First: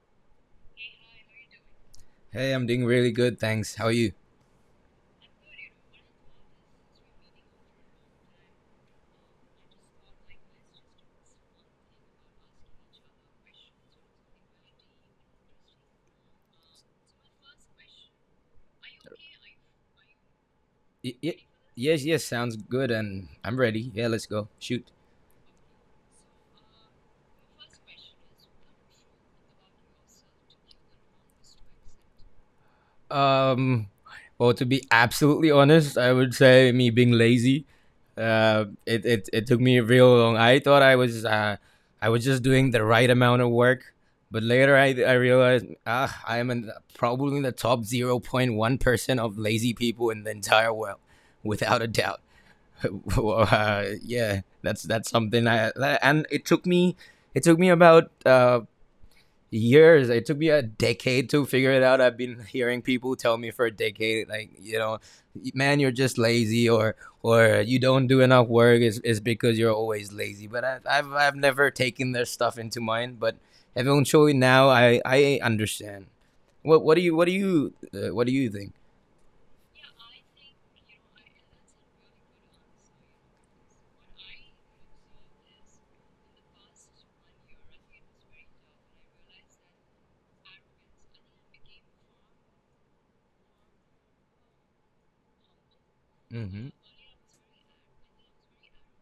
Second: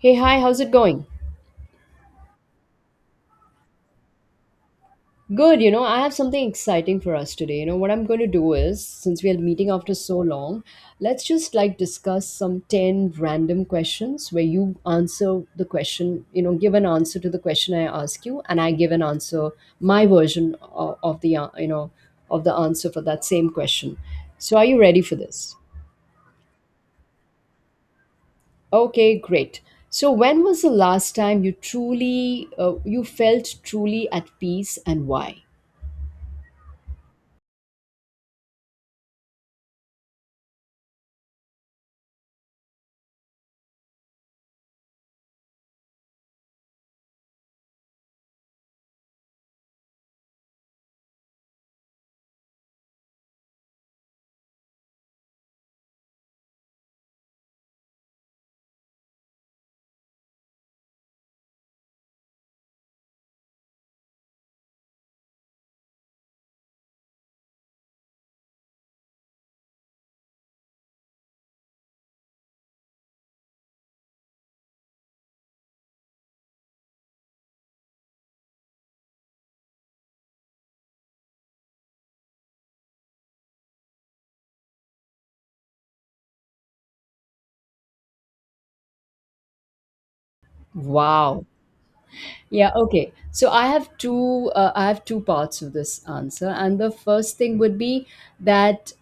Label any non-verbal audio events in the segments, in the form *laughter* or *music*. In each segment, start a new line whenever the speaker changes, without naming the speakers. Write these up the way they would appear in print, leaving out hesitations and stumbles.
Hey, hi, how's it going?
Hey, I'm doing really good, thanks. How are you?
Good, you know, I have something exciting for us today. You know, what I'm going to do is, since we are meeting after so long, let's just like discuss some 10 random questions where you answer the question, you know, give an answer to the question I ask you, and I give an answer, my version of,
Y-
of
y-
the, you know,
yes, yes,
of the
sounds good,
answer for that
and
same
I'm ready.
question.
Yeah, let's go.
So, are you
Shoot.
ready for this? Okay, great. So, when was the last time you truly, you felt
Um,
truly at
well, to
peace
be
and why?
absolutely honest, I would say me being lazy. It took me real long. I thought I was just doing the right amount of work, but later I realized ah, I am probably in the top 0.1% of lazy people in the entire world, without a doubt. *laughs* Yeah, that's something. And it took me about years. It took me a decade to figure it out. I've been hearing people tell me for a decade, like, you know, man, you're just lazy, or you don't do enough work. Is because you're always lazy. But I've never taken their stuff into mind. But eventually now, I understand. What do you think?
Wow. Yeah, okay. So I have two parts of this answer.
Hmm.
And the first thing would be that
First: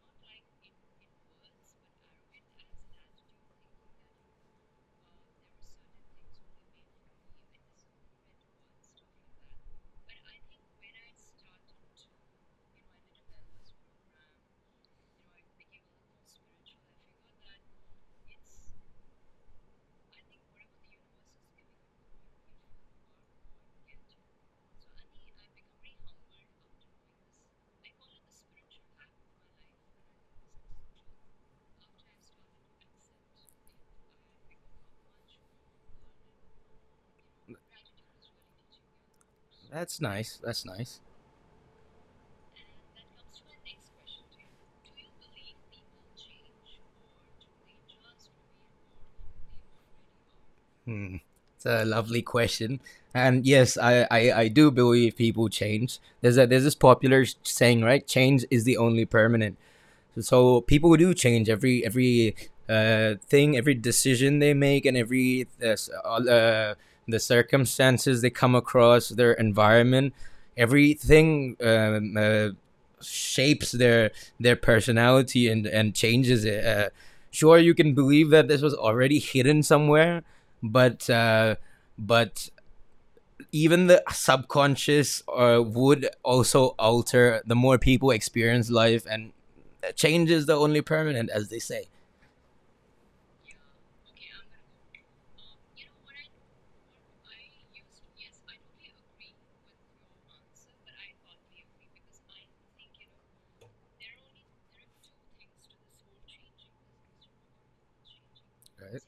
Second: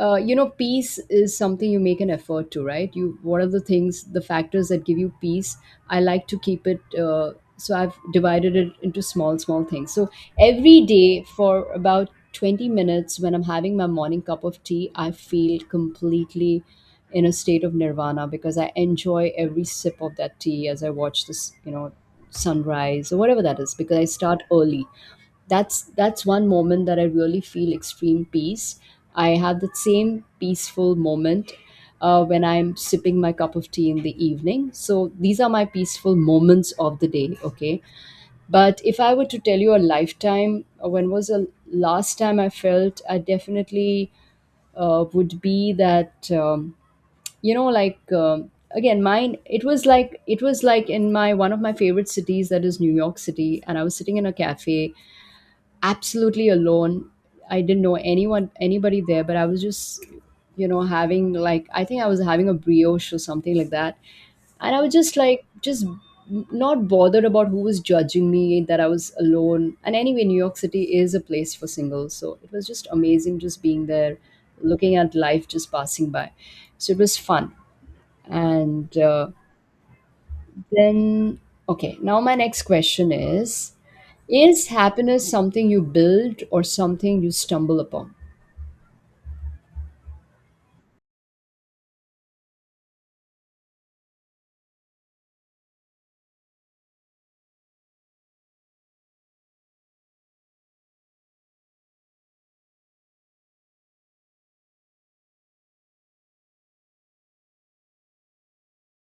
you know, peace is something you make an effort to, right? You, what are the things, the factors that give you peace? I like to keep it so I've divided it into small things. So every day for about 20 minutes, when I'm having my morning cup of tea, I feel completely in a state of nirvana because I enjoy every sip of that tea as I watch this, you know, sunrise or whatever that is, because I start early. That's one moment that I really feel extreme peace. I have that same peaceful moment when I'm sipping my cup of tea in the evening. So these are my peaceful moments of the day. Okay, but if I were to tell you a
That's nice.
lifetime,
That's nice.
when was the last time I felt, I definitely would be that, you know, like, again, mine, it was like in
Hmm.
my, one of
It's
my
a
favorite
lovely
cities, that
question,
is New York
and
City,
yes,
and I was
I,
sitting in
I
a
I do
cafe
believe people change. There's a
absolutely
there's this
alone.
popular
I didn't
saying,
know
right? Change
anyone
is the
anybody
only
there, but I
permanent.
was just,
So
you know,
people do
having,
change,
like, I
every
think I was
every
having a brioche
uh,
or something
thing,
like
every
that,
decision they
and I
make,
was
and
just like, just
all, uh,
not
the
bothered about who was
circumstances they
judging
come
me, that I
across,
was
their
alone. And
environment,
anyway, New York City is a place
everything
for singles, so it was just amazing just
shapes
being
their
there,
their
looking at life
personality and
just passing by.
changes it.
So it was fun.
Sure, you can believe that this was
And
already hidden somewhere, but
then,
uh,
okay, now my
but
next question is
even the
Is
subconscious
happiness something you
would
build or
also
something you
alter the more
stumble
people
upon?
experience life, and change is the only permanent, as they say. Right.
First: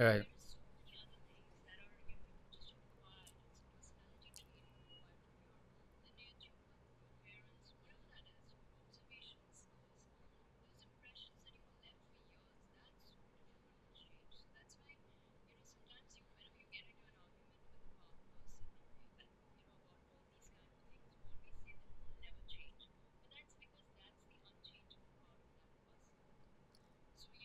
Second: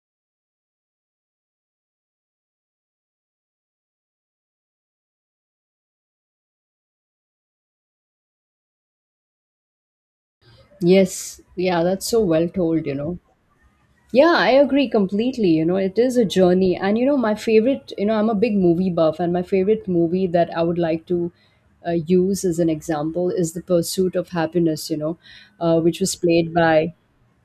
All right.
Yes, yeah, that's so well told, you know. Yeah, I agree completely. You know, it is a journey. And, you know, my favorite, you know, I'm a big movie buff, and my favorite movie that I would like to use as an example is The Pursuit of Happiness, you know, which was played by,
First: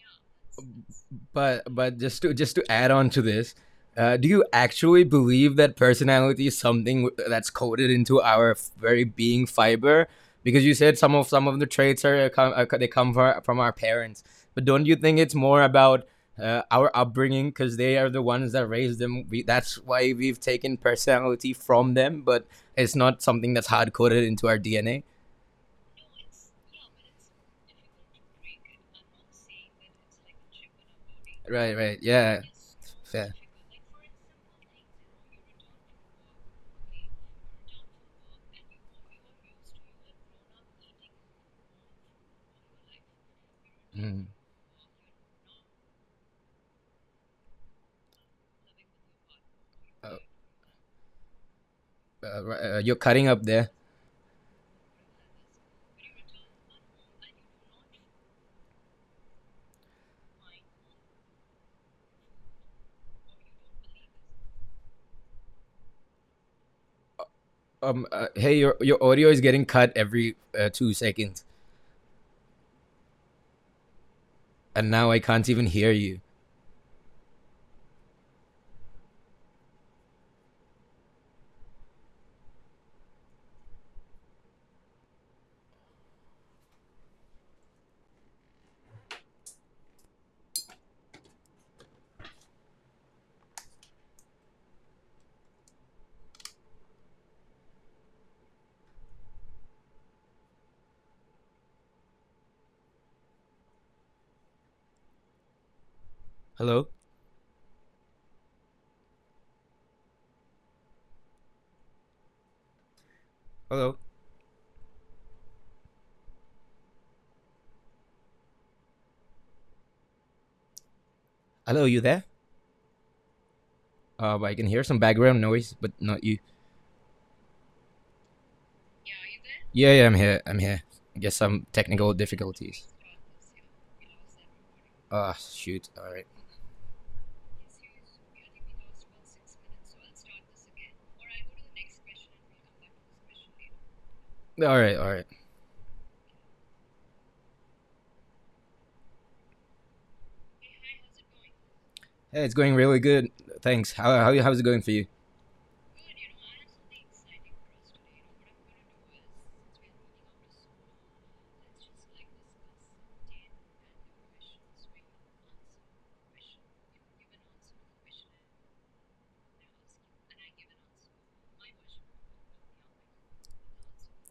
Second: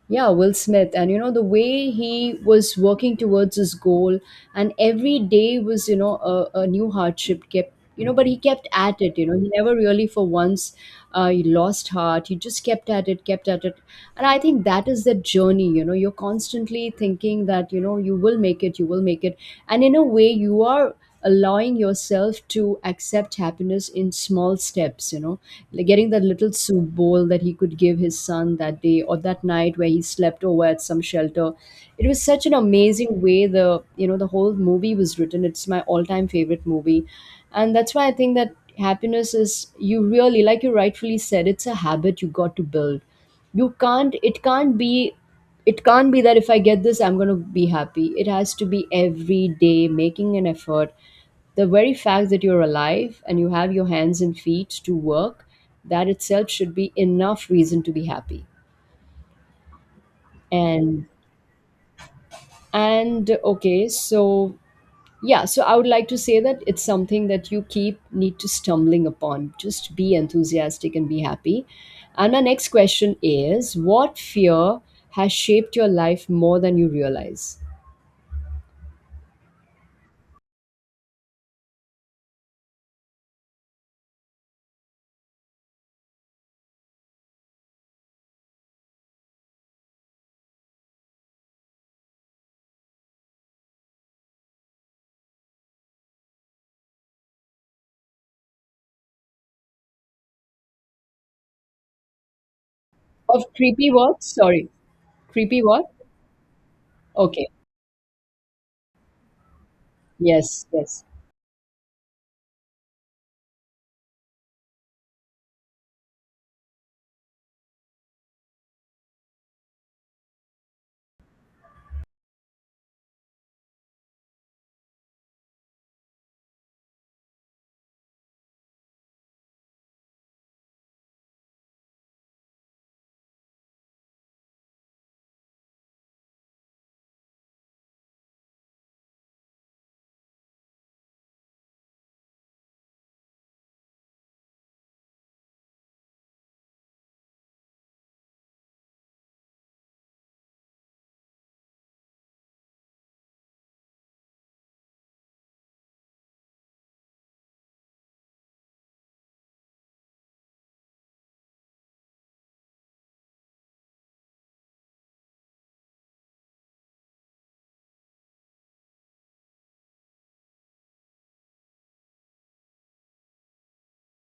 yeah, Will Smith. And you know, the
But
way
but just to
he
just to
was
add on
working
to this,
towards his goal,
do you
and
actually
every
believe
day
that
was, you know,
personality is
a new
something
hardship
that's
kept,
coded
you know,
into
but he
our
kept at
very
it. You know,
being
he never
fiber?
really for
Because you
once,
said some of
he
some of the
lost
traits are
heart,
uh,
he
come, uh,
just
they
kept at
come from
it,
our,
kept
from
at
our
it.
parents,
And I think
but don't
that
you
is the
think it's more
journey. You know,
about
you're
our
constantly thinking
upbringing,
that,
because
you
they
know,
are
you
the
will
ones
make
that
it, you
raised
will make
them.
it.
That's
And in a
why
way,
we've
you
taken
are
personality
allowing
from them,
yourself
but
to
it's not
accept
something that's
happiness
hard
in
coded into our
small
DNA.
steps, you know, like getting that little soup bowl that he could give his son that day, or that night where he slept over at some shelter.
Right, right,
It was
yeah,
such an amazing
fair.
way the, you know, the whole movie was written. It's my all-time favorite movie. And that's why I think that happiness is, you really, like you rightfully said, it's a habit you got to build. You can't,
Mm.
it can't be, it can't be that if I get this, I'm going to be happy. It has to be every day
Uh,
making an effort. The very fact that you're
you're
alive
cutting
and
up
you
there.
have your hands and feet to work, that itself should be enough reason to be happy. And and okay, so yeah, so I would like to say that it's something that you keep need to
Hey, your
stumbling
audio is
upon.
getting cut
Just be
every two
enthusiastic and be
seconds,
happy. And our next question is, what fear
and now I
has
can't even
shaped your
hear you.
life more than you realize? Of creepy what? Sorry. Creepy what?
Hello,
Okay. Yes, yes.
hello, hello, you there? I can hear some background noise, but not you. Yeah, yeah, I'm here. I'm here. I guess some technical difficulties. Ah, oh, shoot. All right, all right, all right. Hey, it's going really good. Thanks. How's it going for you?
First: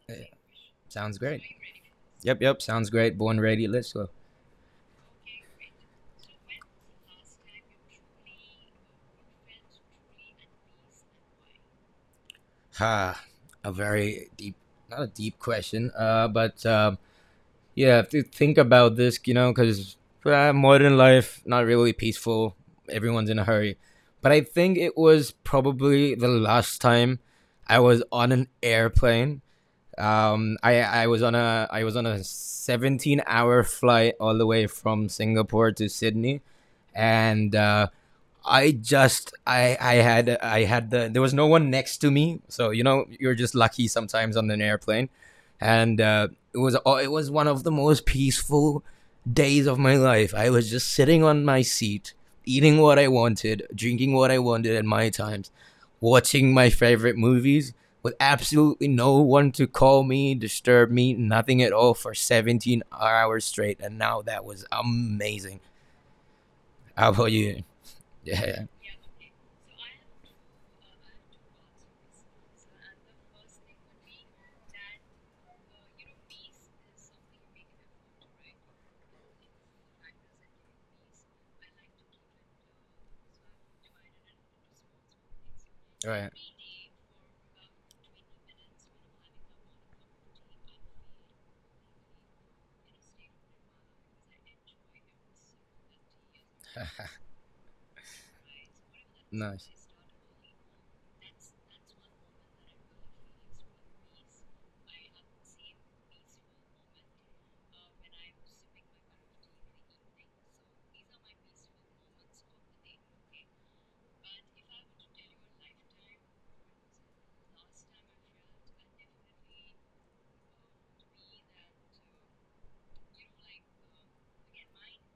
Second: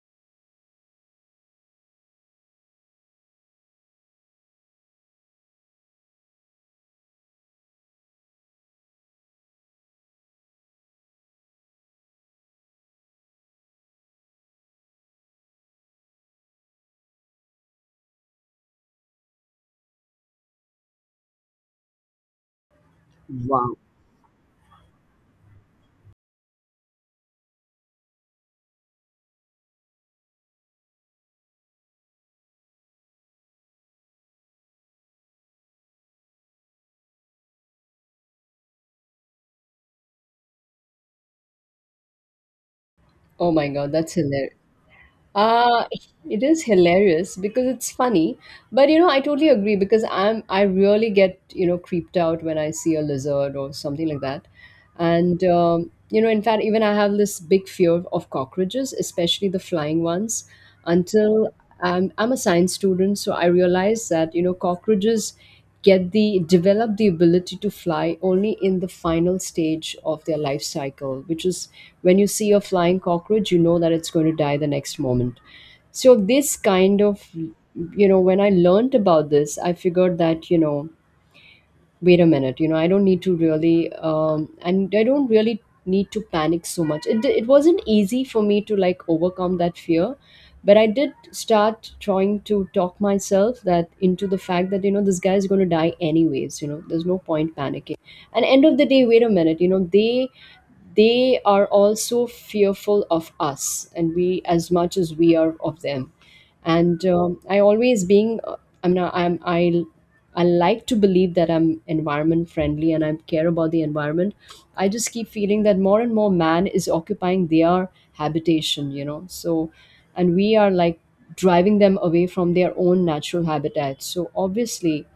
Hey, sounds great. Yep, yep. Sounds great. Born ready. Let's go. Ha. a very deep, Not a deep question. But Yeah, I have to think about this, you know, because modern life not really peaceful. Everyone's in a hurry. But I think it was probably the last time I was on an airplane. I was on a I was on a 17-hour flight all the way from Singapore to Sydney, and I just I had the there was no one next to me, so you know you're
Oh
just
my
lucky
God, that's
sometimes on
hilarious.
an airplane,
Uh,
and
it
it
is
was oh, it was
hilarious
one of
because
the
it's
most
funny.
peaceful
But you know, I totally
days
agree,
of my
because
life.
I'm
I
I
was just
really
sitting
get,
on my
you know,
seat,
creeped out when I
eating
see
what
a
I
lizard
wanted,
or something
drinking
like
what I
that.
wanted at my
And
times,
you know, in
watching
fact,
my
even I have
favorite
this big
movies
fear
with
of
absolutely
cockroaches,
no
especially
one
the
to call
flying
me,
ones,
disturb me,
until
nothing at all
I'm
for
I'm a science
17
student, so
hours
I
straight, and
realized
now
that, you
that
know,
was
cockroaches
amazing.
get the, develop the
How about
ability
you?
to fly only
Yeah.
in the final stage of their life cycle, which is when you see a flying cockroach, you know that it's going to die the next moment. So this kind of, you know, when I learned about this, I figured that, you know, wait a minute, you know, I don't need to really and I don't really
All
need to
right.
panic so much. It wasn't easy for me to like overcome that fear, but I did start trying to talk myself that into the fact that, you know, this guy is going to die anyways. You know, there's no point panicking. And end of the day, wait a minute,
Nice.
you know, they are also fearful of us, and we, as much as we are of them. And I always being I'm not I'm I like to believe that I'm environment friendly and I care about the environment. I just keep feeling that more and more man is occupying their habitation, you know. So and we are like driving them away from their own natural habitat, so obviously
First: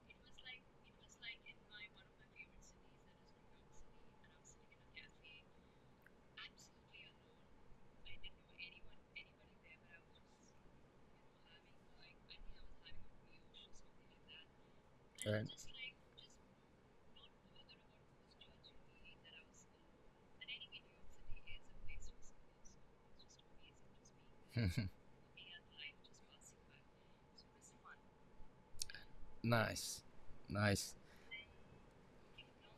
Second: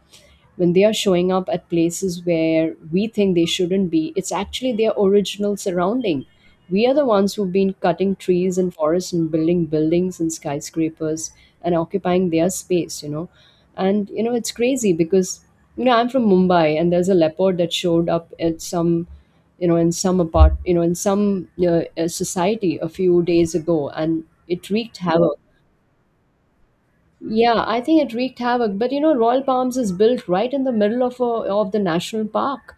when they are showing up at places where we think they shouldn't be, it's actually their original surrounding. We are the ones who've been cutting trees and forests and building buildings and skyscrapers and occupying their space, you know. And, you know, it's crazy because,
Right.
you know, I'm from Mumbai, and there's a leopard that showed up at some, you know, in some apart, you know, in some society a few days ago, and it wreaked havoc. Yeah, I think it wreaked havoc. But you know, Royal
*laughs*
Palms is
nice.
built right in the
Nice.
middle of the national park.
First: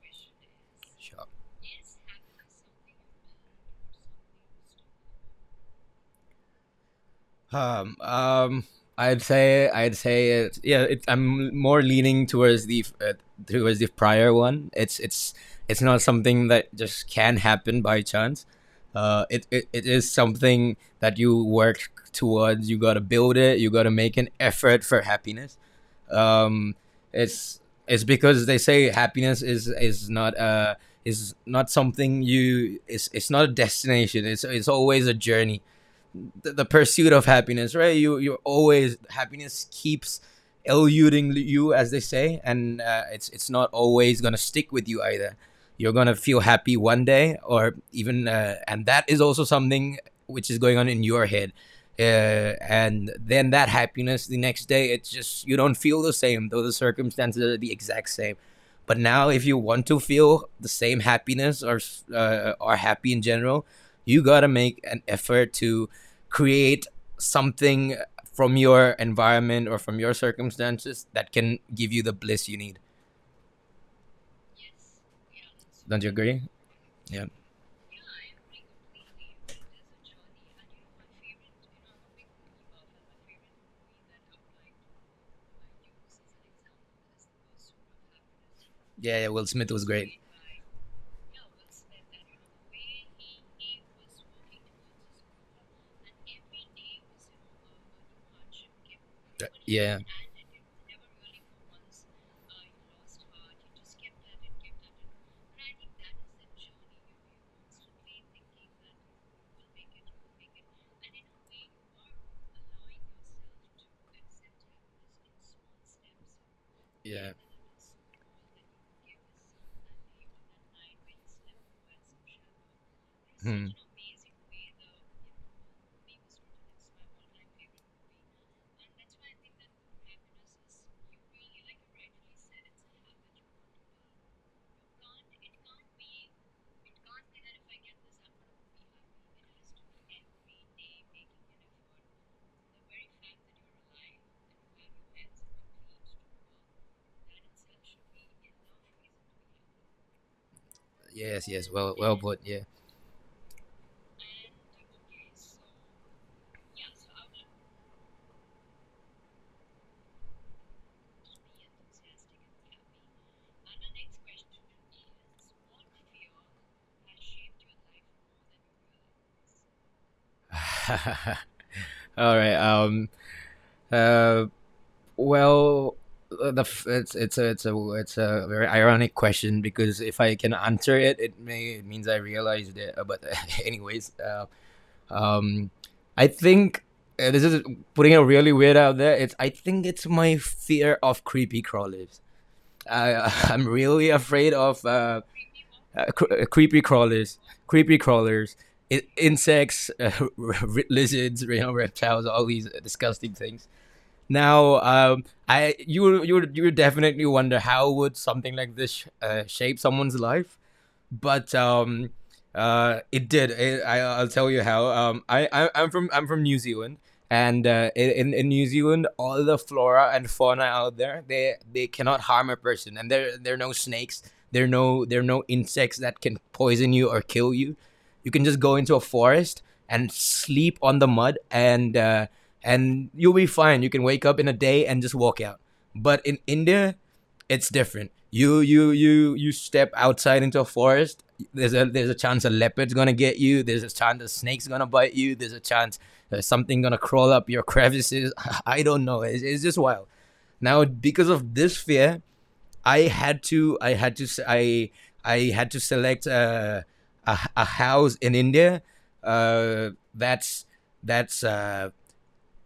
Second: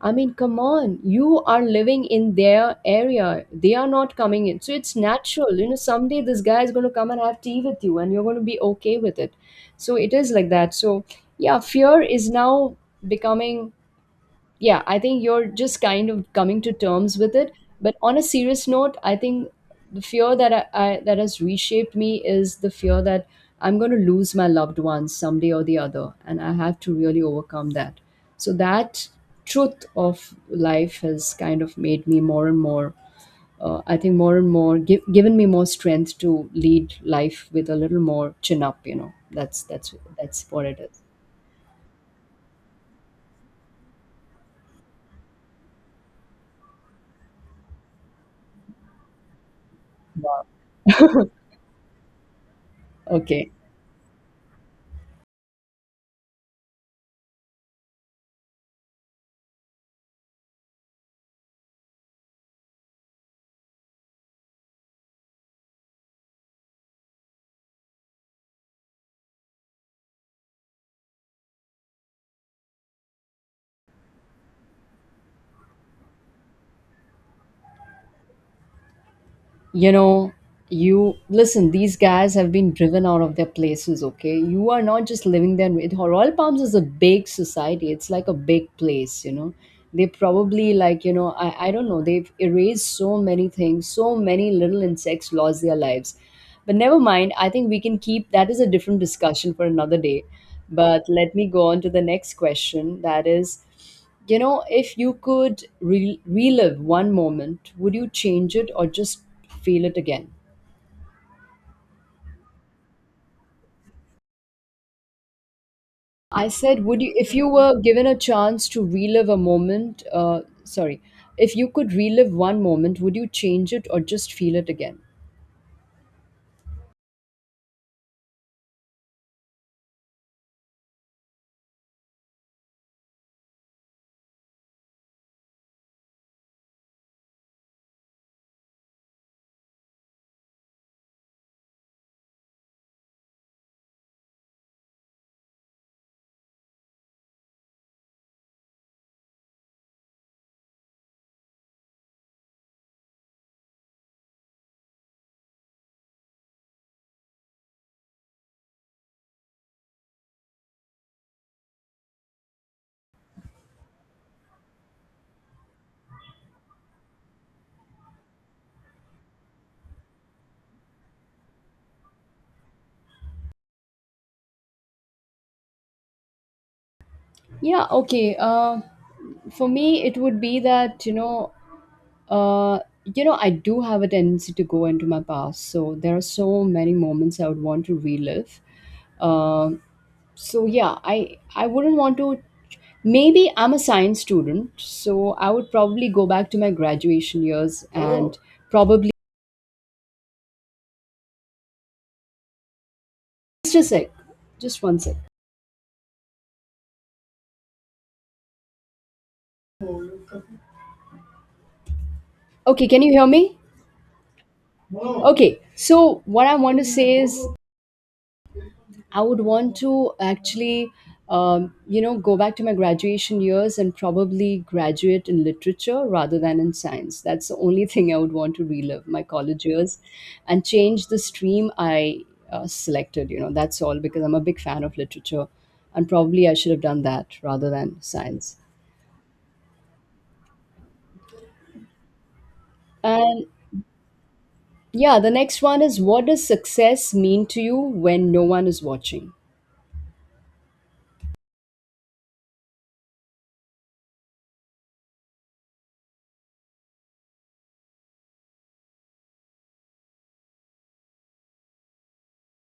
I mean, come on,
Sure.
you are living in their area. They are not coming in, so it's natural. You know, someday this guy is going to come and have tea with
Um,
you, and you're going to be
um,
okay with
I'd
it.
say
So
I'd
it
say
is like
it.
that.
Yeah,
So
I'm
yeah,
more
fear
leaning
is
towards
now
the uh,
becoming,
towards the prior one.
yeah,
It's
I think
it's
you're just
it's not
kind of
something
coming to
that just
terms with
can
it.
happen
But
by
on a
chance.
serious note, I
Uh, it,
think
it it
the
is
fear that
something
I
that
that has
you work
reshaped me is
towards.
the
You gotta
fear that
build it. You
I'm
gotta
going to
make an
lose my loved
effort for
ones someday
happiness.
or the other, and I
Um,
have to really
it's
overcome that.
it's because
So
they say
that
happiness
truth of life has
is
kind
not
of made me
something
more and
you
more.
it's not a
I think
destination.
more
It's
and
it's
more give,
always a
given me
journey,
more strength to
the
lead
pursuit of
life with
happiness,
a
right?
little
You
more chin up.
always
You know, that's
Happiness
that's
keeps
that's what it is.
eluding you, as they say, and it's not always gonna stick with you either. You're gonna feel happy one day, or even, and that is also something which is going on in your head. And then
Okay.
that happiness, the next day, it's just you don't feel the same, though the circumstances are the exact same. But now, if you want to feel the same happiness, or happy in general, you gotta make an effort to create something from your environment or from your circumstances that can give you the bliss you need. Don't you agree? Yeah.
You know, you listen, these guys have been driven out of their places. Okay, you are not just living there with her. Royal Palms is a big society. It's like a big
Yeah,
place,
yeah,
you
Will
know.
Smith was
They
great.
probably, like, you know, I don't know, they've erased so many things, so many little insects lost their lives. But never mind, I think we can keep that, is a different discussion for
Yeah,
another day. But let me go on to the next question, that is, you know, if you could relive one moment, would you change it or just feel it again? I said, would you,
yeah.
if you were given a chance to relive a moment, sorry, if you could relive one moment, would you
Hmm.
change it or just feel it again?
Yes, yes. Well, well put. Yeah. *laughs* All right. Uh. Well, the it's it's a it's
Yeah,
a it's
okay.
a very ironic question,
For
because
me, it
if I
would
can
be
answer
that,
it, it may it means I realized
uh,
it. But
you know, I
*laughs*
do have a
anyways,
tendency to go into my past.
um,
So there are
I
so
think
many moments
this
I
is
would want to
putting it really
relive.
weird out there. It's I
Uh,
think it's my
so
fear
yeah,
of
I
creepy
I wouldn't want
crawlers.
to.
I *laughs*
Maybe
I'm
I'm a
really
science
afraid
student,
of
so I would probably go back to my
creepy crawlers,
graduation years
creepy
and
crawlers,
probably
insects, *laughs* lizards, you know, reptiles, all these disgusting things.
just a sec,
Now,
just one sec.
I you you you would definitely wonder how would something like this shape someone's life, but
Okay, can you hear
it did.
me?
I'll tell you how. Um, I,
Okay,
I I'm from
so
I'm from
what I
New
want to
Zealand,
say is
and in New Zealand,
I would
all the
want
flora
to
and fauna
actually,
out there, they they
you know,
cannot
go
harm a
back to my
person, and there
graduation
there are no
years and
snakes.
probably
There are no there are
graduate
no
in
insects
literature
that can
rather than in
poison you or
science. That's
kill
the
you.
only *laughs* thing I
You
would
can
want
just
to
go into a
relive my
forest
college years
and
and
sleep on
change
the
the
mud,
stream
and
I
uh, and
selected,
you'll
you
be
know, that's
fine. You
all,
can
because
wake
I'm
up
a
in a
big fan
day
of
and just walk
literature
out.
and
But in
probably I should have
India,
done that
it's
rather than
different.
science.
You step outside into a forest. There's a chance a leopard's gonna get
And
you. There's a chance a snake's gonna bite
yeah, the
you. There's a
next one
chance
is, what does
something gonna
success
crawl
mean
up
to
your *laughs*
you when
crevices.
no one
I
is
don't know.
watching?
It's just wild. Now, because of this fear, I had to I had to I had to select a house in India uh, that's that's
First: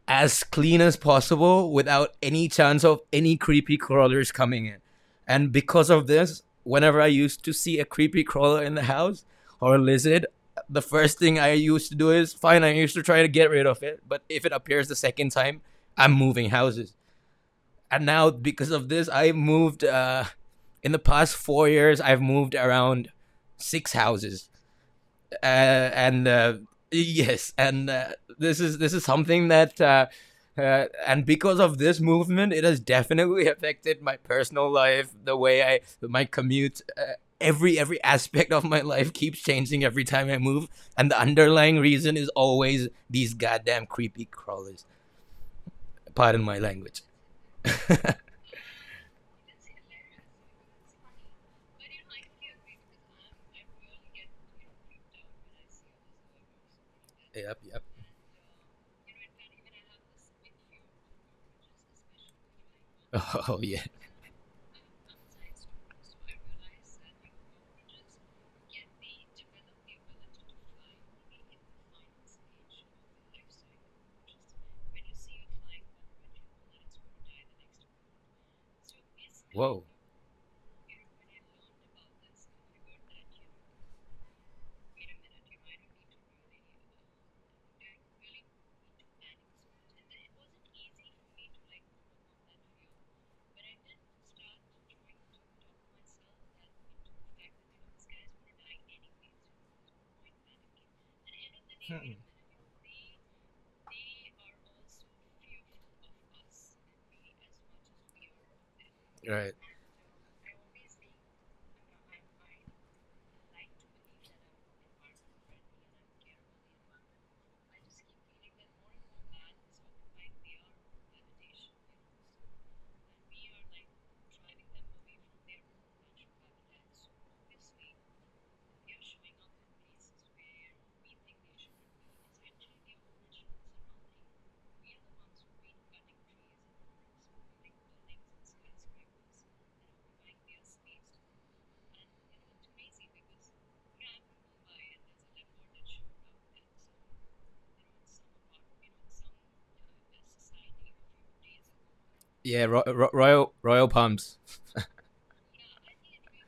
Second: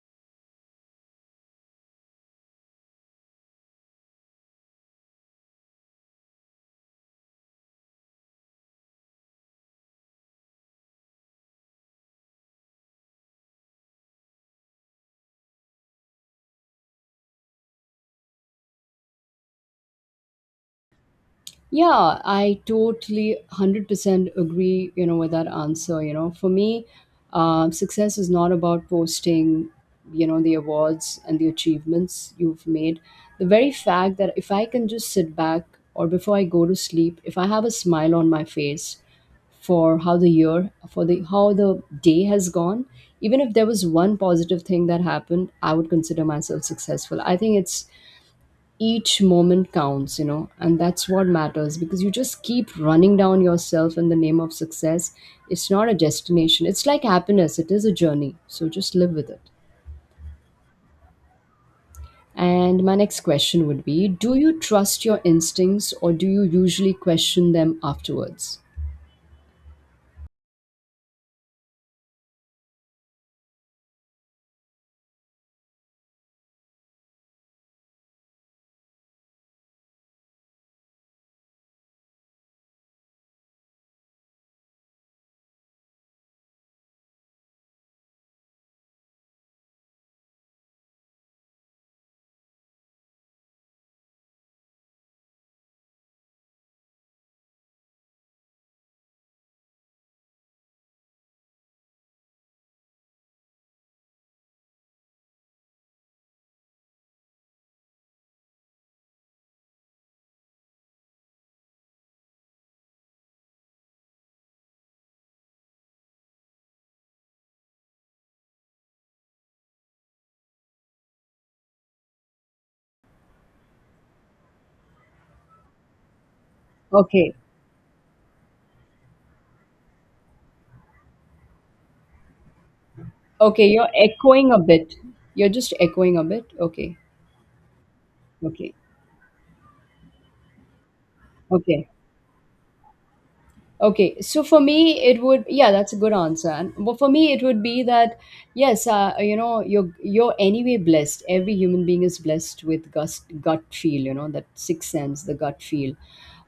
as clean as possible without any chance of any creepy crawlers coming in. And because of this, whenever I used to see a creepy crawler in the house or a lizard, the first thing I used to do is fine, I used to try to get rid of it, but if it appears the second time, I'm moving houses. And now, because of this, I've moved, in the past 4 years,
Yeah,
I've moved
I
around
totally
six
100%
houses,
agree, you know, with that answer. You
and
know, for me,
yes, and
success is not
this is
about
this is something
posting,
that.
you know, the awards
And
and the
because of this
achievements
movement, it
you've
has
made.
definitely *laughs*
The very
affected my
fact that if I
personal
can just
life,
sit
the way
back
I
or
my
before I go to
commute,
sleep, if I have a
every
smile on my
aspect of my
face
life keeps changing
for
every
how
time
the
I move,
year, for
and the
the how
underlying
the
reason
day
is
has gone,
always these
even if there
goddamn
was one
creepy
positive
crawlers.
thing that happened, I would consider
Pardon my
myself
language.
successful. I think it's each moment counts, you know, and that's what matters because you just keep running down yourself in the name of success. It's not a destination, it's like
Yep,
happiness, it
yep.
is a journey. So just live with it. And my next
*laughs* Oh
question
yeah.
would be, do you trust your instincts or do you usually question them afterwards?
Whoa. Right.
Okay, okay, you're echoing a bit. You're just echoing a bit. Okay, okay, okay. Okay, so for me, it would yeah, that's a good answer. And but for me, it would be that yes, you know, you're anyway blessed. Every human being is
Yeah.
blessed
Ro-
with
ro-
gut
royal
gut
royal
feel, you know,
palms.
that sixth sense, the gut feel.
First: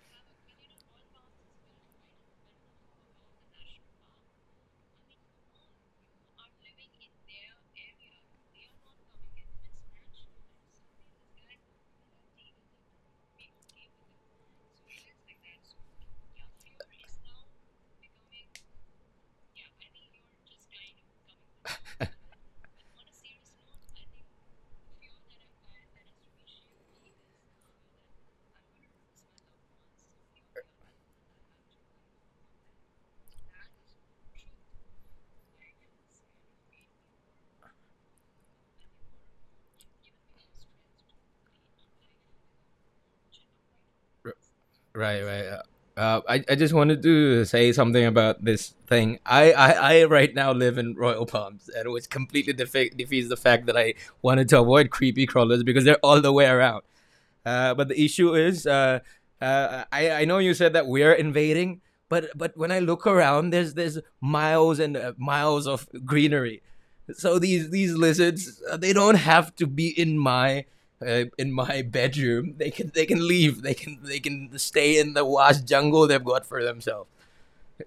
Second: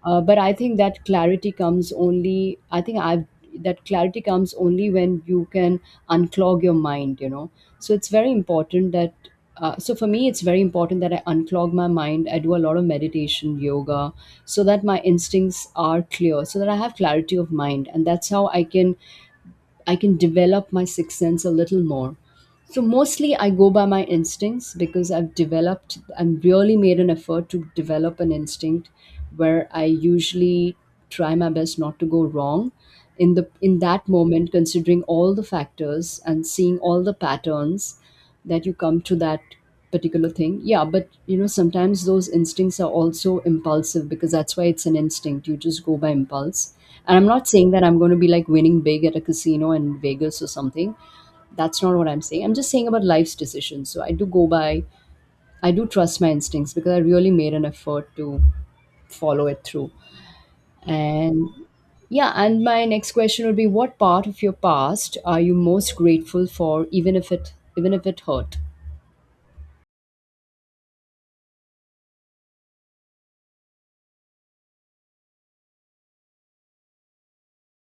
But I think that clarity comes only. I think I've that clarity comes only when you can unclog your mind. You know, so it's very important that so for me, it's very important that I unclog my mind. I do a lot of meditation, yoga, so that my instincts are clear, so that I have clarity of mind, and that's how I can develop my sixth sense a little more. So mostly I go by my instincts because I've developed, I'm really made an effort to develop an instinct where I usually try my best not to go wrong in the in that moment, considering all the factors and seeing all the patterns that you come to that particular thing. Yeah, but you know, sometimes those instincts are also impulsive because that's why it's an
Right, right.
instinct, you
Uh,
just go by
uh, I, I just
impulse.
wanted
And I'm
to
not saying
say
that I'm
something
going to be
about
like
this
winning big at
thing.
a
I, I,
casino in
I right
Vegas or
now live in
something.
Royal Palms,
That's
and
not what
which
I'm saying.
completely
I'm just saying about
defeats
life's
the fact that
decisions.
I
So I do go
wanted to
by,
avoid creepy crawlers
I
because
do
they're
trust
all
my
the way
instincts
around.
because I really made an
But the
effort
issue
to
is,
follow it through.
I know you said that we're
And
invading, but
yeah,
but
and
when I
my
look
next question
around,
would be,
there's
what
there's
part of your
miles and
past are you
miles of
most grateful
greenery.
for,
So these
even
these
if it hurt?
lizards, they don't have to be in my, in my bedroom. They can leave. They can stay in the vast jungle they've got for themselves.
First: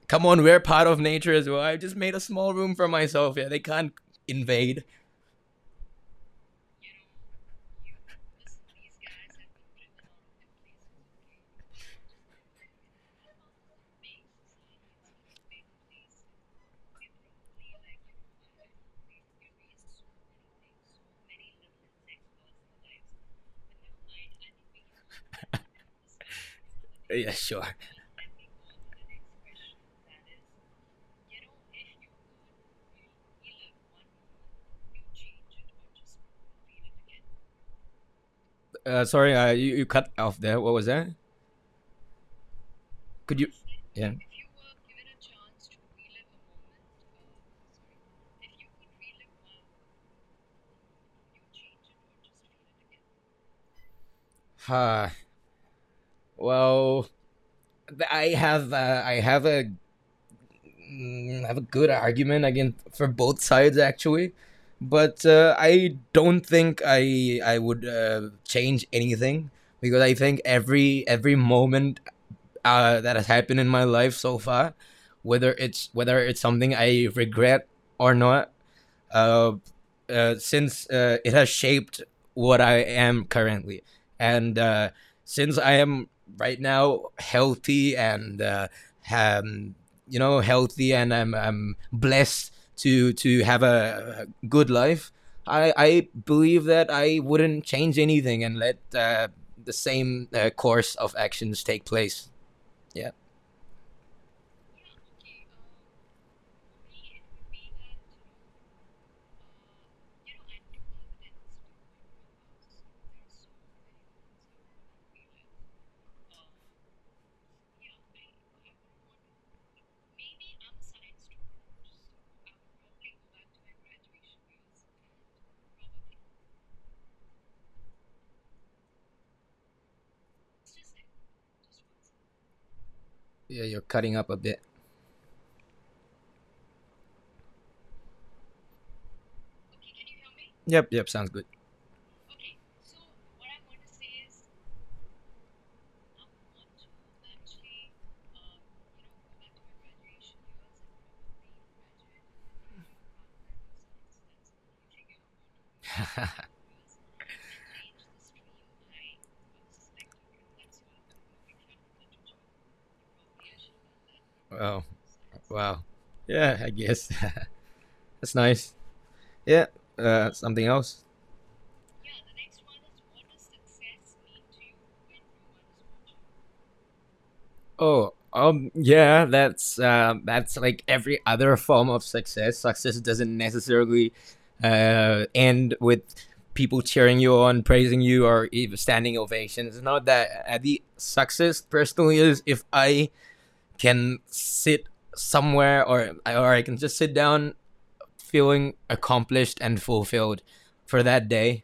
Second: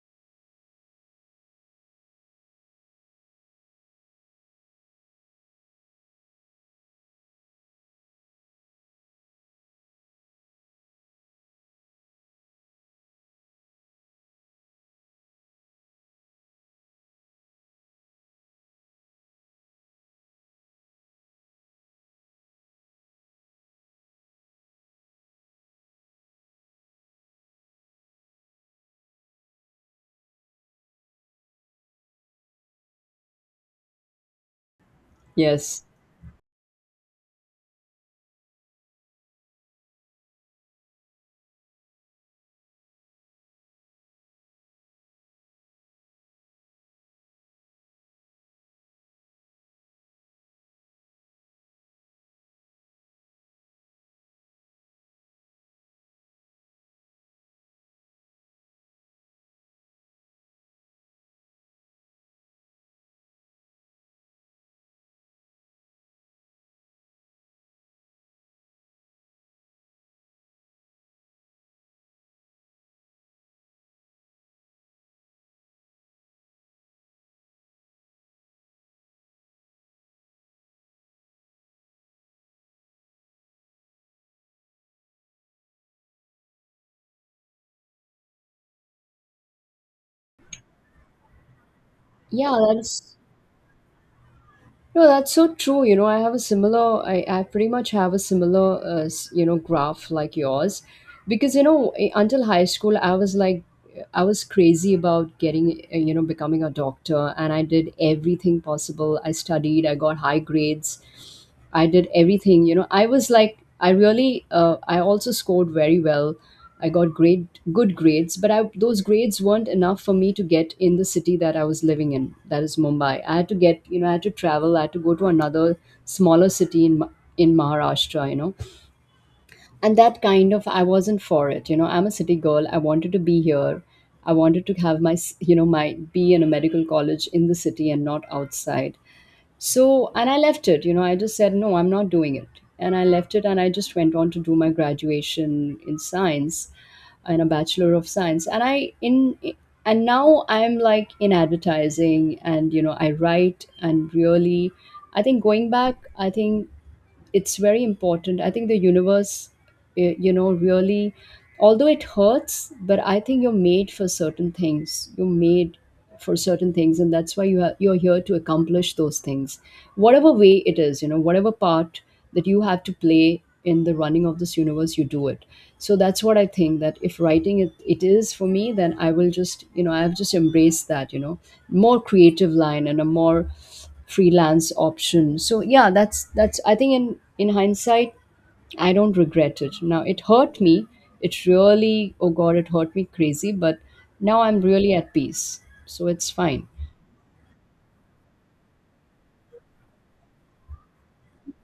Come on, we're part of nature as well. I just made a small room for myself. Yeah, they can't invade. Yeah, sure.
Yes.
Sorry, you cut off there. What was that? Could you? Yeah. Huh. Well, I have a mm, I have a good argument again for both sides, actually, but I don't think I would change anything, because I think every moment that has happened in my life so far, whether it's something I regret or not, uh, since it has shaped what I am currently. And since I am right now healthy, and um, you know healthy, and I'm blessed
Yeah,
to
that's
to have a good
No,
life,
that's so
I,
true. You know,
I
I have a
believe that
similar,
I
I
wouldn't
pretty much
change
have a
anything and let
similar, s- you know,
the
graph
same
like yours.
course of
Because,
actions
you
take
know, I-
place.
until high school,
Yeah,
I was like, I was crazy about getting, you know, becoming a doctor. And I did everything possible. I studied, I got high grades, I did everything. You know, I was like, I really, I also scored very well, I got great good grades, but I, those grades weren't enough for me to get in the city that I was living in. That is Mumbai. I had to get, you know, I had to travel. I had to go to another smaller city in Ma- in Maharashtra, you know, and that kind of I wasn't for it. You know, I'm a city girl. I wanted to be
yeah, you're
here.
cutting up
I
a bit.
wanted to have my, s- you know, my be in a medical college in the city and not outside. So, and I left it,
Yep,
you know,
yep,
I
sounds
just
good.
said, no, I'm not doing it. And I left it and I just went on to do my graduation in science and a bachelor of science. And I, in, and now I'm like in advertising and, you know, I write and really, I think going back, I think it's very important. I think the universe, you know, really, although it hurts, but I think you're made for
*laughs*
certain
Oh,
things. You're made
wow.
for
Yeah, I
certain things,
guess.
and that's why you ha- you're
*laughs*
here
That's
to
nice.
accomplish those things,
Yeah.
whatever way
Something
it is.
else.
You know, whatever part that you have to play in the running of this universe, you do it. So that's what I think. That if writing it, it
Oh,
is for me, then I
yeah.
will just,
That's
you know, I've
um,
just
that's like
embraced that.
every
You know,
other form
more
of
creative
success.
line
Success
and a
doesn't
more
necessarily
freelance option. So
end
yeah,
with
that's I
people
think
cheering you
in
on, praising
hindsight,
you, or even
I
standing
don't regret
ovations.
it.
It's
Now
not
it
that. Uh,
hurt
the
me. It
success
really,
personally
oh
is
God,
if
it hurt me
I
crazy, but
can
now I'm
sit
really at peace.
somewhere
So
or
it's
or I
fine.
can just sit down feeling accomplished and fulfilled for that day.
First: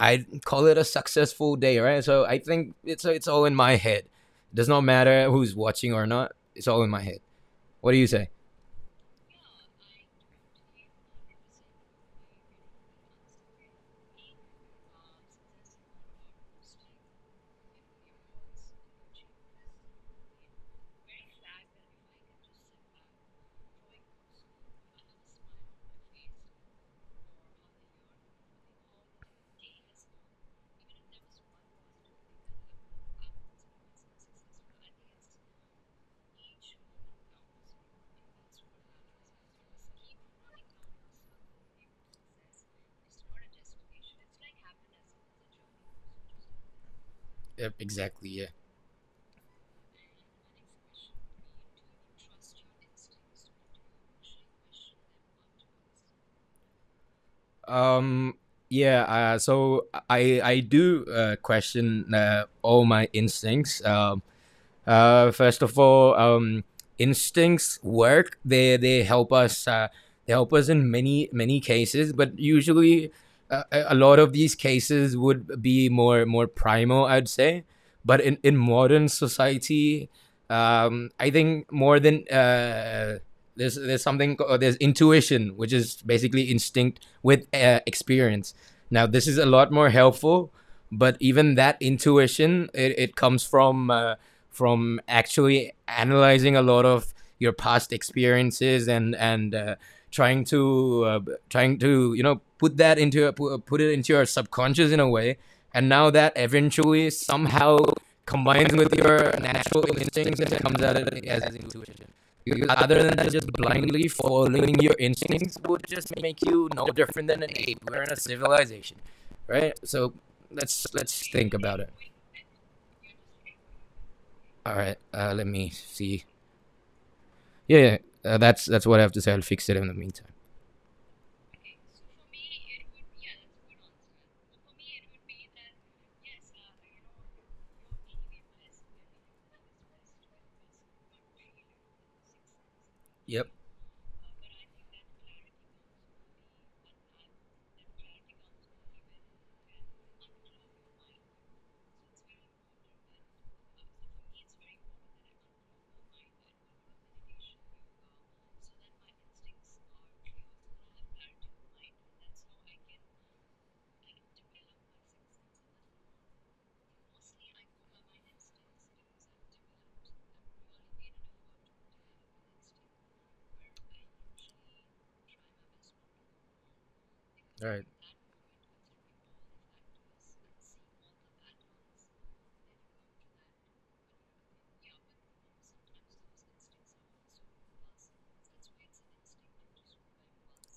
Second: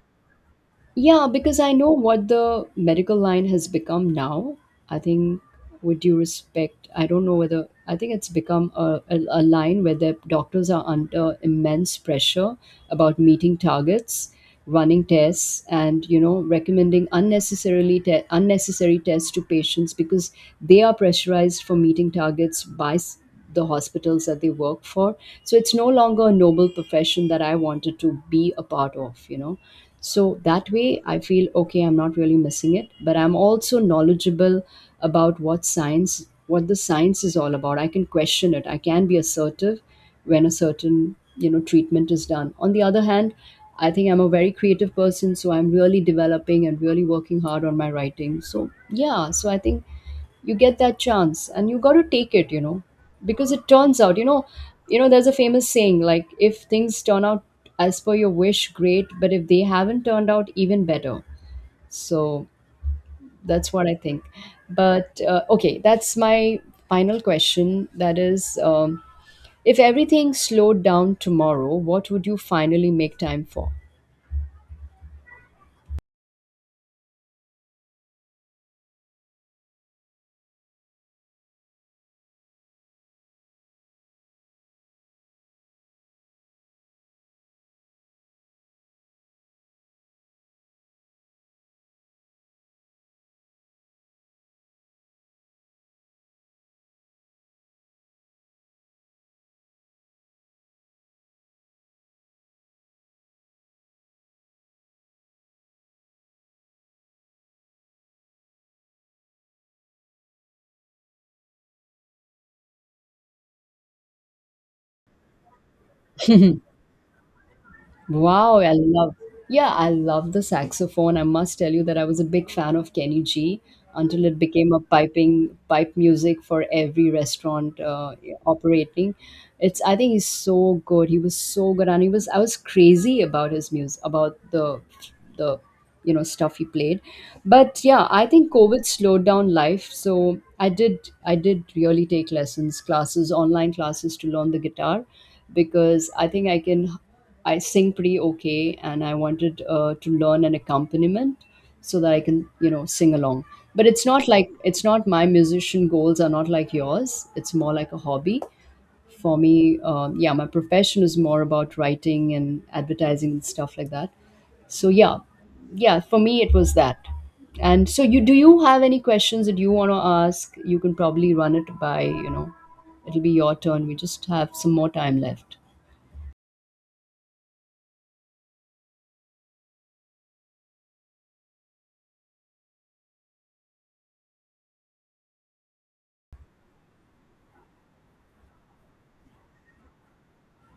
I call it a
Yeah,
successful
because I
day,
know
right? So
what
I
the
think it's
medical
it's all
line
in
has
my head.
become
It
now.
does not
I
matter
think,
who's watching
with
or
due
not. It's all
respect,
in my
I
head.
don't know whether
What
I
do you
think it's
say?
become a line where the doctors are under immense pressure about meeting targets, running tests, and you know recommending unnecessarily te- unnecessary tests to patients because they are pressurized for meeting targets by s- the hospitals that they work for. So it's no longer a noble profession that I wanted to be a part of. You know. So that way, I feel okay, I'm not really missing it, but I'm also knowledgeable about what science, what the science is all about. I can question it. I can be assertive when a certain, you know, treatment is done. On the other hand, I think I'm a very creative person, so I'm really developing and really working hard
Yep,
on my
exactly.
writing.
Yeah.
So yeah, so I think you get that chance and you got to take it, you know, because it turns out, you know, you know there's a famous saying like, if things turn out as per your
Um.
wish,
Yeah.
great, but
Uh,
if they
so
haven't, turned
I
out
I
even
do
better.
question
So
all my
that's
instincts.
what I think. But
Uh, first of
okay,
all,
that's my final
instincts
question, that
work.
is,
They they help us.
if
They
everything
help us
slowed
in
down
many
tomorrow, what
cases,
would you
but
finally
usually.
make time for?
A lot of these cases would be more primal, I'd say. But in modern society, I think more than there's something called, there's intuition, which is basically instinct with experience. Now this is a lot more helpful, but even that intuition, it comes from actually analyzing a lot of your past experiences and trying to uh, trying to put that put it into your subconscious in a way, and now that eventually somehow combines with your natural instincts and comes out as intuition, because other than that, just blindly following your instincts would just make you no different than an ape. We're in a
Wow, I
civilization,
love. Yeah,
right?
I
So
love the
let's
saxophone. I
let's think
must tell
about
you
it.
that I was a big fan of Kenny G until it became
All
a
right, let
piping
me
pipe
see.
music for every
Yeah,
restaurant
yeah, that's what I have
operating.
to say. I'll fix it
It's
in the
I think he's
meantime.
so good. He was so good, and he was I was crazy about his music, about the you know stuff he played. But yeah, I think COVID slowed down life, so I did really take lessons, classes,
Yep.
online classes to learn the guitar because I think I can. I sing pretty okay, and I wanted to learn an accompaniment so that I can, you know, sing along. But it's not like it's not my musician goals are not like yours. It's more like a hobby for me. Yeah, my profession is more about writing and advertising and stuff like that. So yeah, yeah, for me it was that. And so you do, you have any questions that you want to ask? You can probably run it by, you know, it'll be your turn. We just have some more time left.
All right.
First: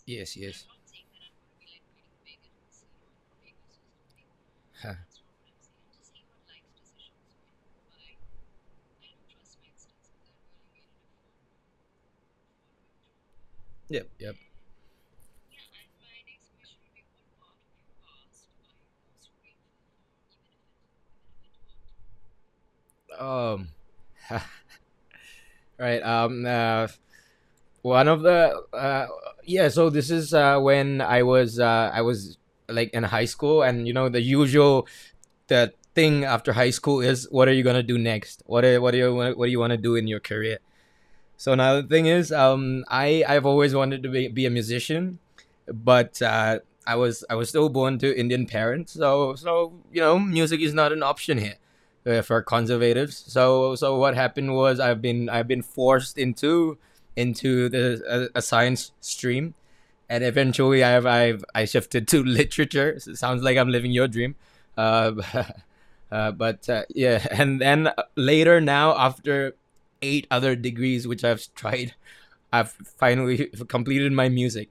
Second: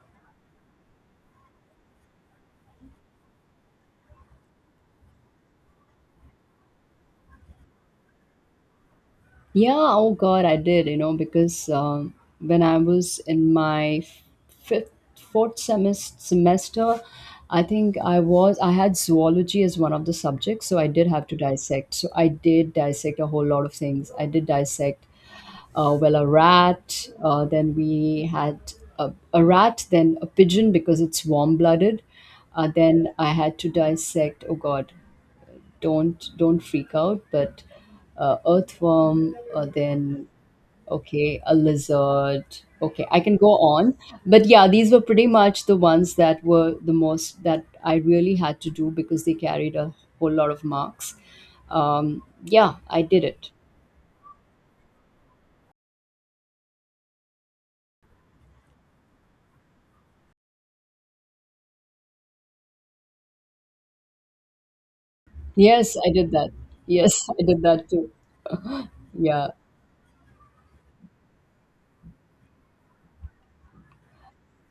Yes. Yes. Huh.
Yeah, oh God, I did, you know, because when I was in my
Yep. Yep.
fifth, fourth semester, I think I was, I had zoology as one of the subjects, so I did have to dissect. So I did dissect a whole lot
Um.
of things. I
*laughs* Huh.
did dissect,
Right.
well, a rat, then
One of
we
the.
had a
Yeah.
rat,
So this
then a
is
pigeon
when
because it's
I
warm-blooded.
was like in
Then
high
I had
school,
to
and you know
dissect, oh God,
the thing
don't,
after
don't
high
freak
school
out,
is what are you
but
gonna do next? What do you
earthworm,
what do you want to do in your
then
career?
Okay, a
So now the thing is,
lizard. Okay, I
I
can
I've
go
always
on.
wanted to be
But
a
yeah, these were
musician,
pretty much the ones
but
that were the
I was I
most
was
that
still
I
born to
really
Indian
had to do
parents,
because they
so
carried a
you know
whole lot
music
of
is not an
marks.
option here for
Yeah, I
conservatives.
did it.
So what happened was I've been forced into the a science stream, and eventually I shifted to *laughs* literature. So it sounds like I'm living your dream. Uh, *laughs*
Yes, I did that.
but yeah,
Yes,
*laughs*
*laughs* I
and
did
then
that too.
later now
Yeah.
after eight other degrees which I've tried, *laughs* I've finally completed my music.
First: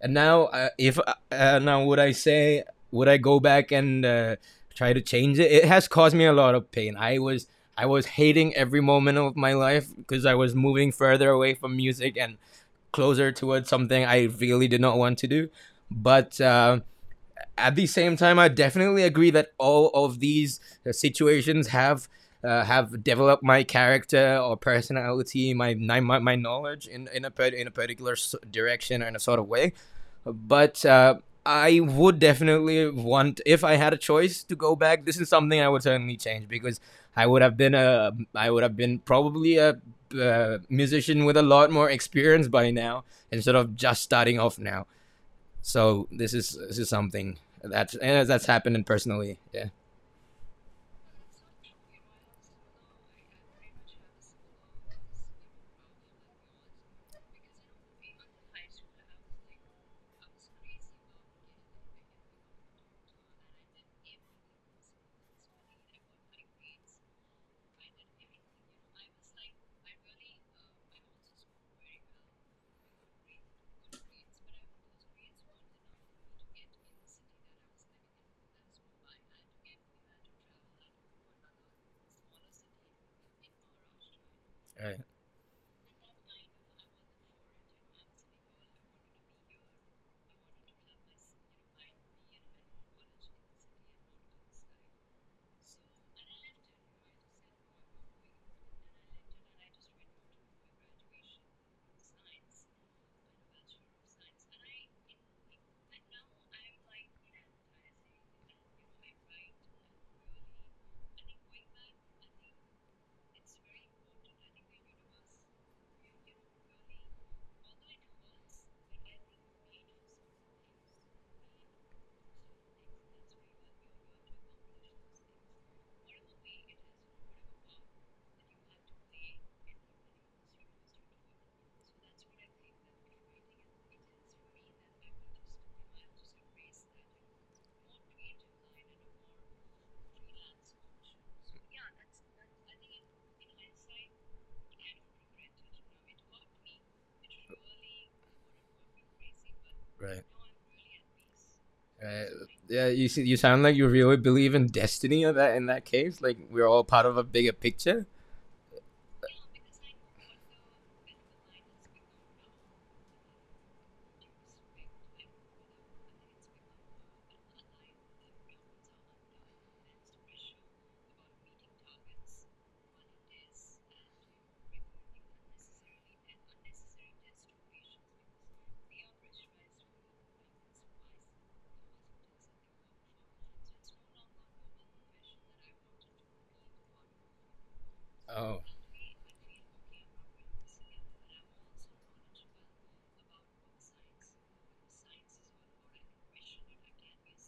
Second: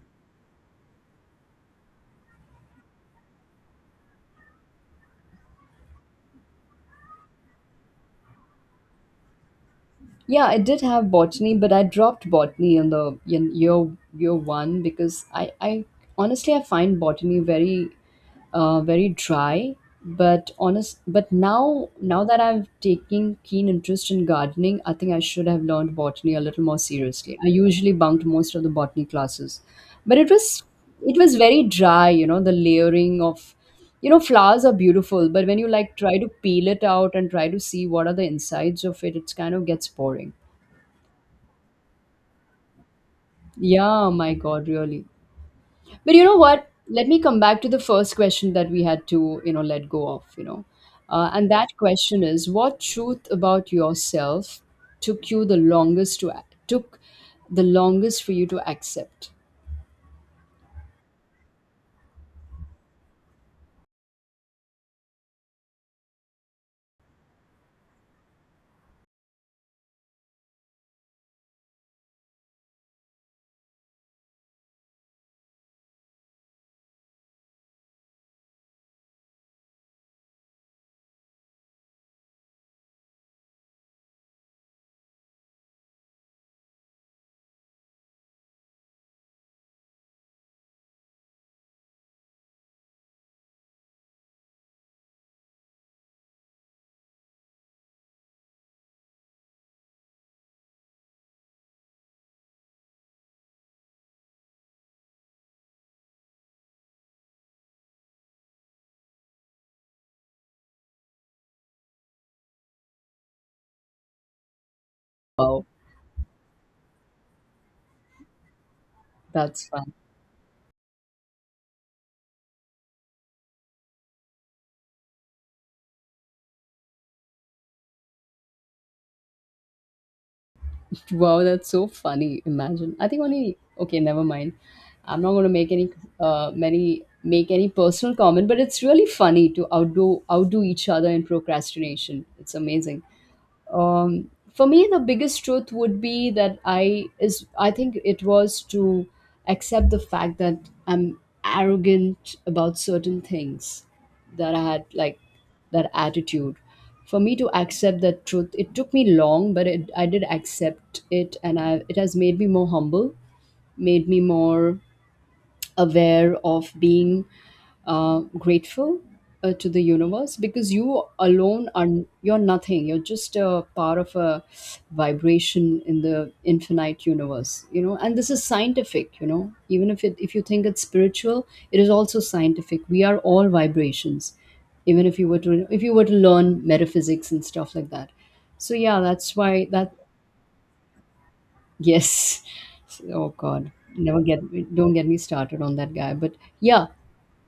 And now if now would I say, would I go back and try to change it? It has caused me a lot of pain. I was hating every moment of my life because I
Yeah,
was
I did
moving
have
further away
botany, but
from
I
music
dropped
and
botany in the
closer
in
towards
year
something I
year
really did
one
not want
because
to do.
I
But
honestly I find botany
at the
very
same time, I definitely
very
agree that
dry,
all of
but
these
honest, but
situations
now
have
now that
uh,
I've
have
taken
developed my
keen interest in
character or
gardening, I think I should
personality,
have
my
learned
my,
botany
my
a little more
knowledge in in a
seriously.
par-
I
in a
usually
particular
bunked most of the
direction
botany
or in a sort of
classes,
way.
but
But
it was very
I
dry,
would
you know, the
definitely
layering
want,
of,
if I had a
you know,
choice to
flowers are
go back, this is
beautiful, but
something
when you
I would
like
certainly
try to
change,
peel
because
it out and try to see what are the
I would have
insides
been
of it, it's kind
probably
of
a
gets boring.
musician with a lot more experience by now instead of just
Yeah, my
starting off
God,
now.
really.
So
But you
this
know
is
what?
this is
Let me
something
come back to the first
that's
question that we
happening
had to,
personally.
you know,
Yeah.
let go of, you know. And that question is, what truth about yourself took you the longest to ac- took the longest for you to accept?
Right,
Wow, that's fun. Wow, that's so funny. Imagine. I think only okay, never mind. I'm not going to make any many make any personal comment, but it's really funny to outdo each other in procrastination. It's amazing. Um, for me the biggest truth would be that I is I think it was to accept the
right.
fact that I'm
Right.
arrogant about
Yeah, you
certain
see, you sound
things,
like you really believe
that I
in
had like
destiny of that in that
that
case. Like
attitude,
we're all part of
for
a
me to
bigger
accept
picture.
that truth it took me long, but it, I did accept it and I, it has made me more humble, made me more aware of being grateful to the universe, because you alone are you're nothing, you're just a part of a vibration in the infinite universe, you know, and this is scientific, you know, even if it if you think it's spiritual, it is also scientific, we are all vibrations, even if you were to if you were to learn metaphysics and stuff like that.
Oh,
So yeah, that's why that Yes. Oh God. Never get don't get me started on that guy. But yeah,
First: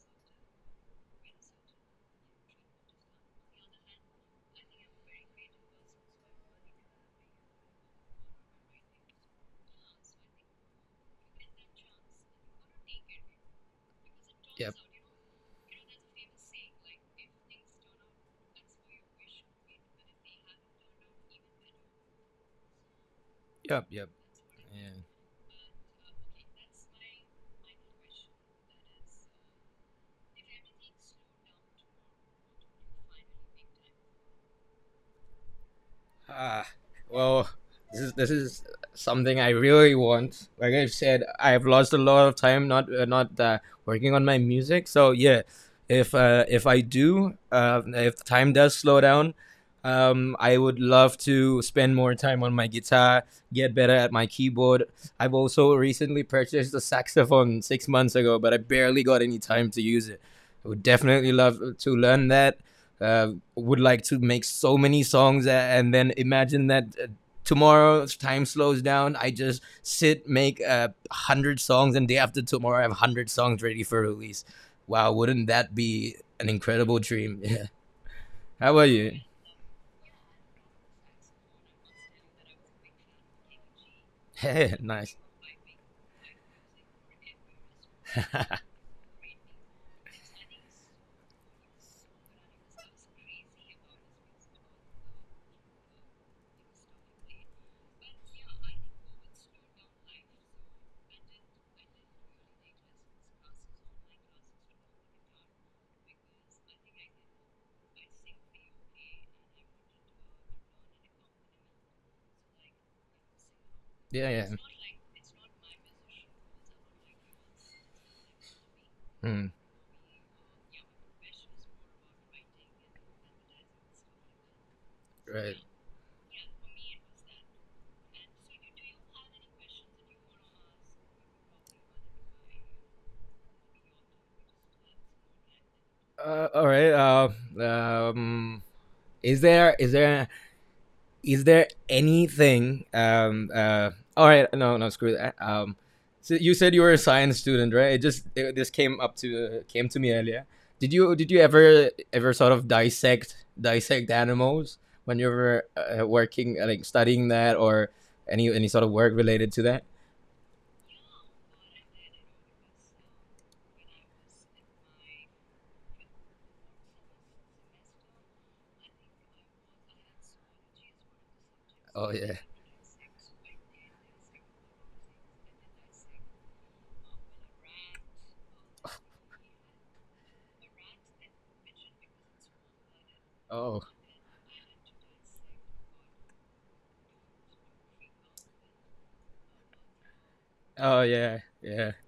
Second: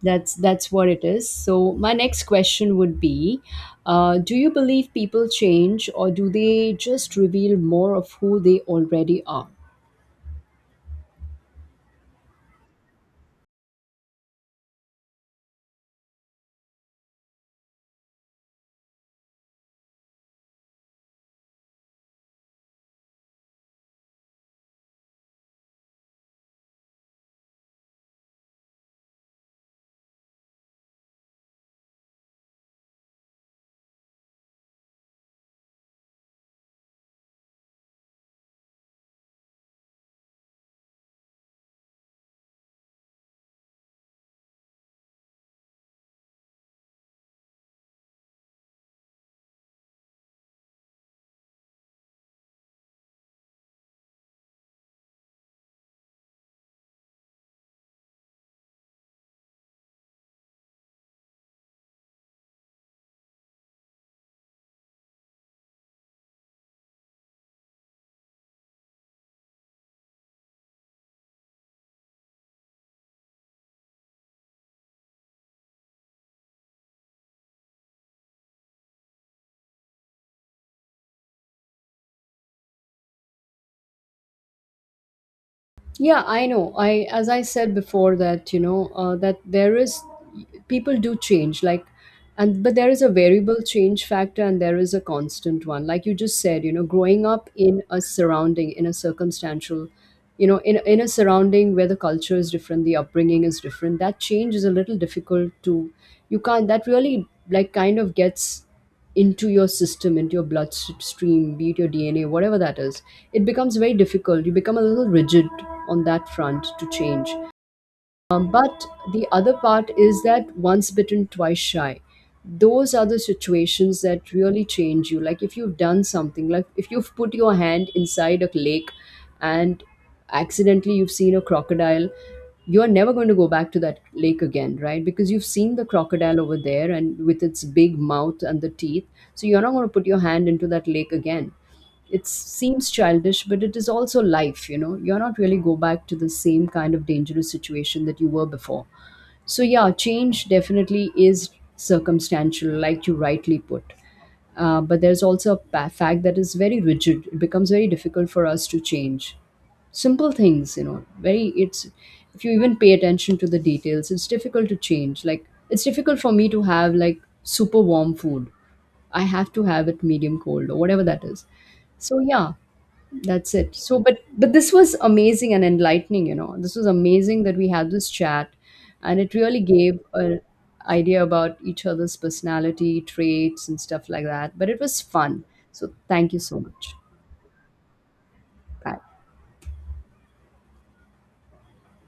that's what it is. So my next question would be, do you believe people change or do they just reveal more of who they already are?
yep, yep, yep. Yeah. Ah, well, this is something I really want. Like I've said, I've lost a lot of time not working on my music. So yeah, if I do, if the time does slow down, I would love to spend more time on my guitar, get better at my keyboard. I've also recently purchased a saxophone 6 months ago, but I barely got any time to use it. I would definitely love to learn that. Would like to make so many songs and then imagine that tomorrow time slows down, I just sit, make a 100 songs, and day after tomorrow I have 100 songs ready for release. Wow, wouldn't that be an incredible dream? *laughs* Yeah. How about you? Hey, nice.
Yeah, I know. I as I said before
*laughs*
that,
Yeah,
you know, that there is people do change, like and but there is a variable change factor and there is a constant one. Like you just said, you know, growing up in a surrounding in a circumstantial, you know, in a surrounding where the culture is different, the upbringing is different, that change is a little difficult to you can't that really like kind of gets into your system, into your bloodstream, be it your DNA, whatever that is, it becomes very difficult.
yeah.
You become a little rigid on that front to change. But the
Hmm.
other part is that once bitten, twice shy. Those are the situations that really change you. Like if
Right.
you've done something, like if you've put your hand inside a lake and accidentally you've seen a crocodile, you're never going to go back to that lake again, right? Because you've seen the crocodile over
All
there
right,
and with its big mouth and
um
the teeth.
is
So you're not
there
going
is
to put your
there
hand into that lake
is
again.
there
It
anything?
seems childish, but it is also
All right,
life,
no,
you
no,
know,
screw
you're
that.
not really
Um,
go back to the
so you
same
said you were
kind
a
of
science
dangerous
student, right?
situation that you were
This
before.
came up to
So,
uh, came
yeah,
to me earlier.
change
Did
definitely
you did you
is
ever sort of
circumstantial, like you
dissect
rightly put.
dissect animals
But
when
there's
you
also a
were
pa- fact that is
working
very
like studying
rigid. It
that
becomes very
or
difficult for
any
us to
sort of work
change.
related to that?
Simple things, you know, very, it's, if you even pay attention to the details, it's difficult to change. Like, it's difficult for me to have like super warm food. I have to have it medium cold or whatever that is.
Oh
So,
yeah.
yeah, that's it. So, but this was amazing and enlightening. You know, this was amazing that we had this chat, and it really gave an idea about each other's personality traits and
Oh.
stuff like that. But it was fun. So, thank you so much. Bye.
Oh yeah. Yeah.